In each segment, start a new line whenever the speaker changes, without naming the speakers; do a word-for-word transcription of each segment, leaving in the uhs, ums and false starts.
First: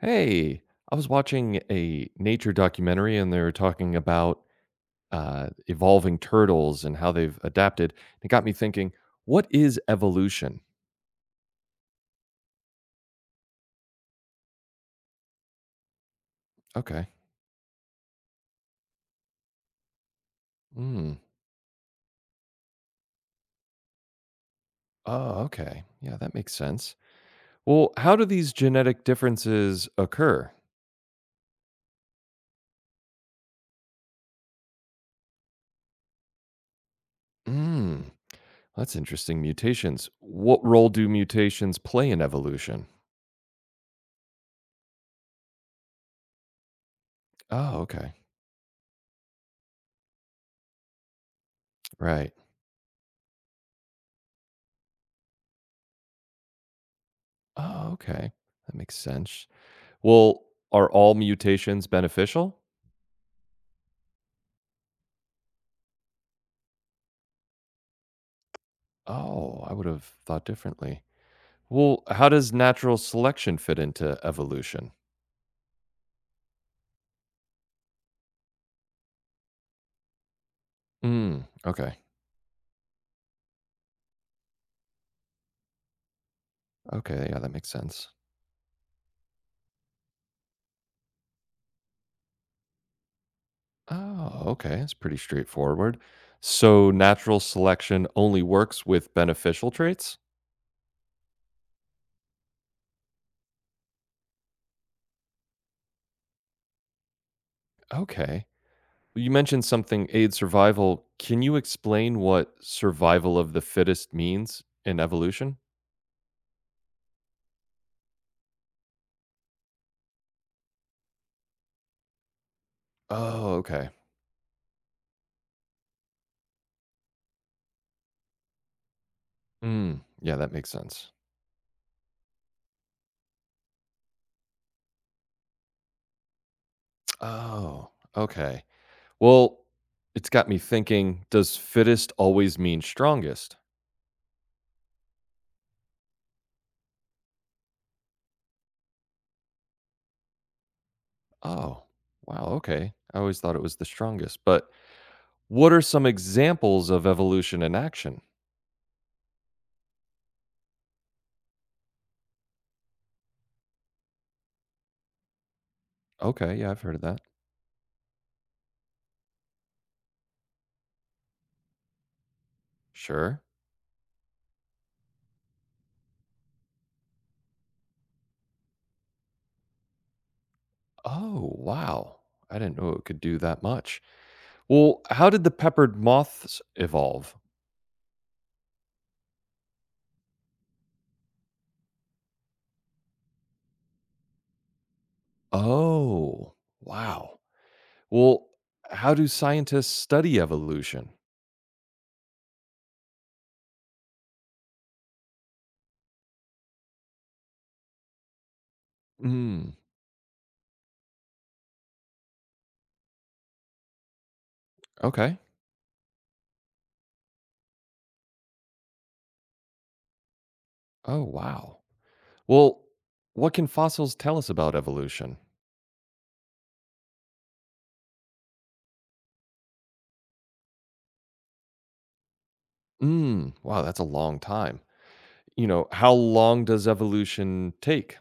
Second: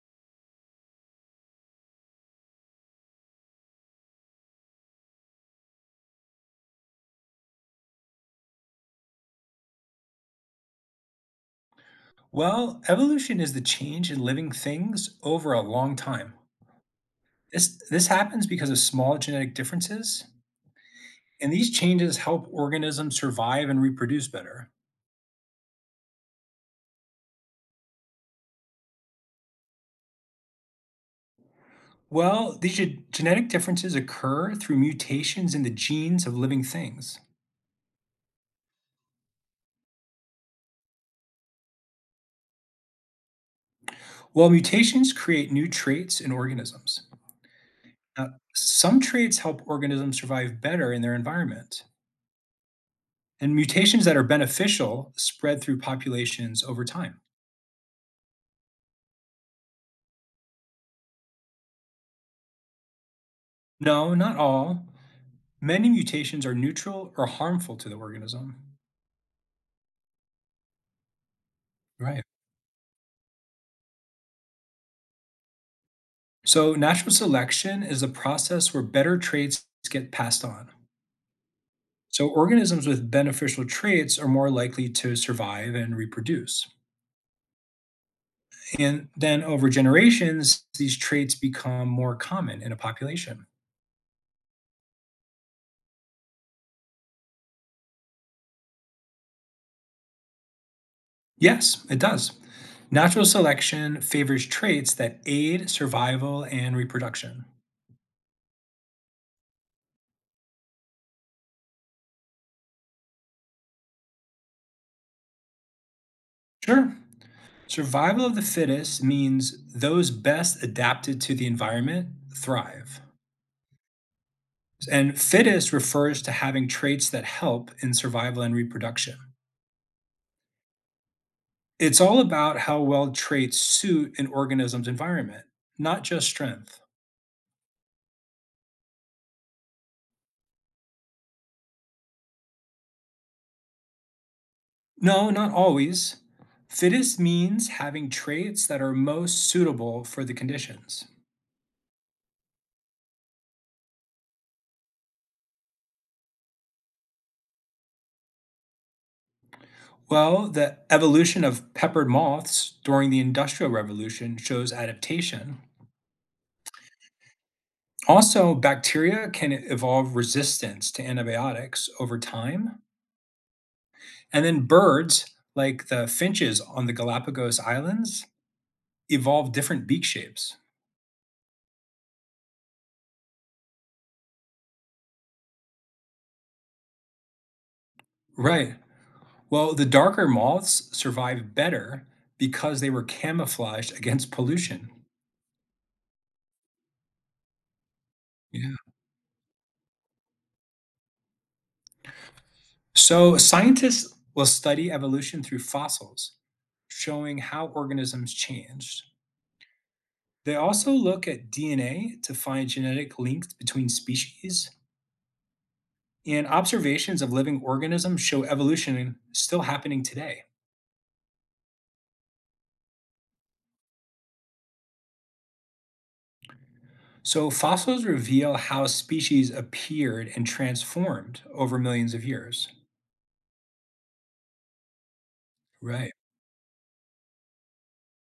Hey, I was watching a nature documentary and they were talking about uh, evolving turtles and how they've adapted. It got me thinking, what is evolution?
Well, evolution is the change in living things over a long time.
Okay.
This, this happens because of small genetic differences,
Mm.
and these changes help organisms survive and reproduce better.
Oh, okay. Yeah, that makes sense. Well, how do these genetic differences occur?
Well, these ge- genetic differences occur through mutations in the genes of living things.
Mm. That's interesting. Mutations. What role do mutations play in evolution?
Well, mutations create new traits in organisms.
Oh, okay.
Now, some traits help organisms survive better in their environment,
Right.
and mutations that are beneficial spread through populations over time.
Oh, okay. That makes sense. Well, are all mutations beneficial?
No, not all. Many mutations are neutral or harmful to the organism.
Oh, I would have thought differently. Well,
Right.
how does natural selection fit into evolution?
So, natural selection is a process where better traits get passed on.
Mm, okay.
So, organisms with beneficial traits are more likely to survive and reproduce.
Okay. Yeah, that makes sense.
And then over generations, these traits become more common in a population.
Oh, okay. It's pretty straightforward. So, natural selection only works with beneficial traits?
Yes, it does. Natural selection favors traits that aid survival and reproduction.
Okay. You mentioned something aids survival. Can you explain what survival of the fittest means in evolution?
Sure, survival of the fittest means those best adapted to the environment thrive.
Oh, okay.
And fittest refers to having traits that help in survival and reproduction.
Mm, yeah, that makes sense.
It's all about how well traits suit an organism's environment, not just strength.
Oh, okay. Well, it's got me thinking, does fittest always mean strongest?
No, not always. Fittest means having traits that are most suitable for the conditions.
Oh, wow, okay. I always thought it was the strongest. But what are some examples of evolution in action?
Well, the evolution of peppered moths during the Industrial Revolution shows adaptation.
Okay, yeah, I've heard of that.
Also, bacteria can evolve resistance to antibiotics over time.
Sure.
And then birds, like the finches on the Galapagos Islands, evolve different beak shapes.
Oh, wow. I didn't know it could do that much. Well, how did the peppered moths evolve?
Right. Well, the darker moths survive better because they were camouflaged against pollution.
Oh, wow. Well,
Yeah.
how do scientists study evolution?
So, scientists will study evolution through fossils, showing how organisms changed.
Hmm,
They also look at D N A to find genetic links between species,
okay.
and observations of living organisms show evolution still happening today.
Oh, wow. Well, what can fossils tell us about evolution?
So, fossils reveal how species appeared and transformed over millions of years.
Mm, wow, that's a long time. You know,
Right.
how long does evolution take?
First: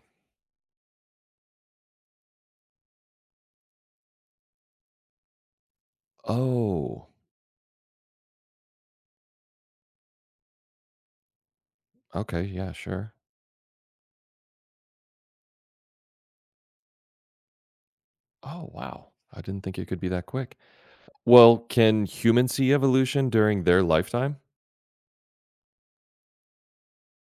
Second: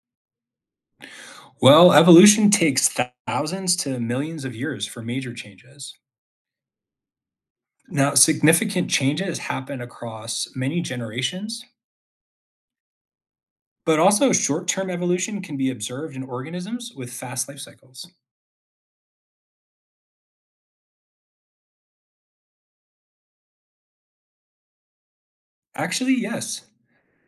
Well, evolution takes thou- thousands to millions of years for major changes.
Oh,
Now, significant changes happen across many generations,
okay, yeah, sure.
but also short term evolution can be observed in organisms with fast life cycles.
Oh, wow. I didn't think it could be that quick. Well, can humans see evolution during their lifetime?
Actually, yes.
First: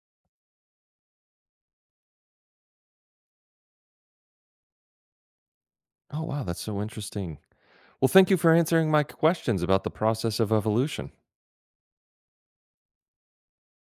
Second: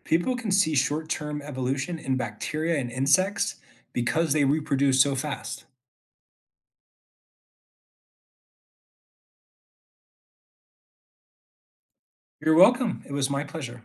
People can see short term evolution in bacteria and insects because they reproduce so fast.
Oh, wow, that's so interesting. Well, thank you for answering my questions about the process of evolution.
You're welcome. It was my pleasure.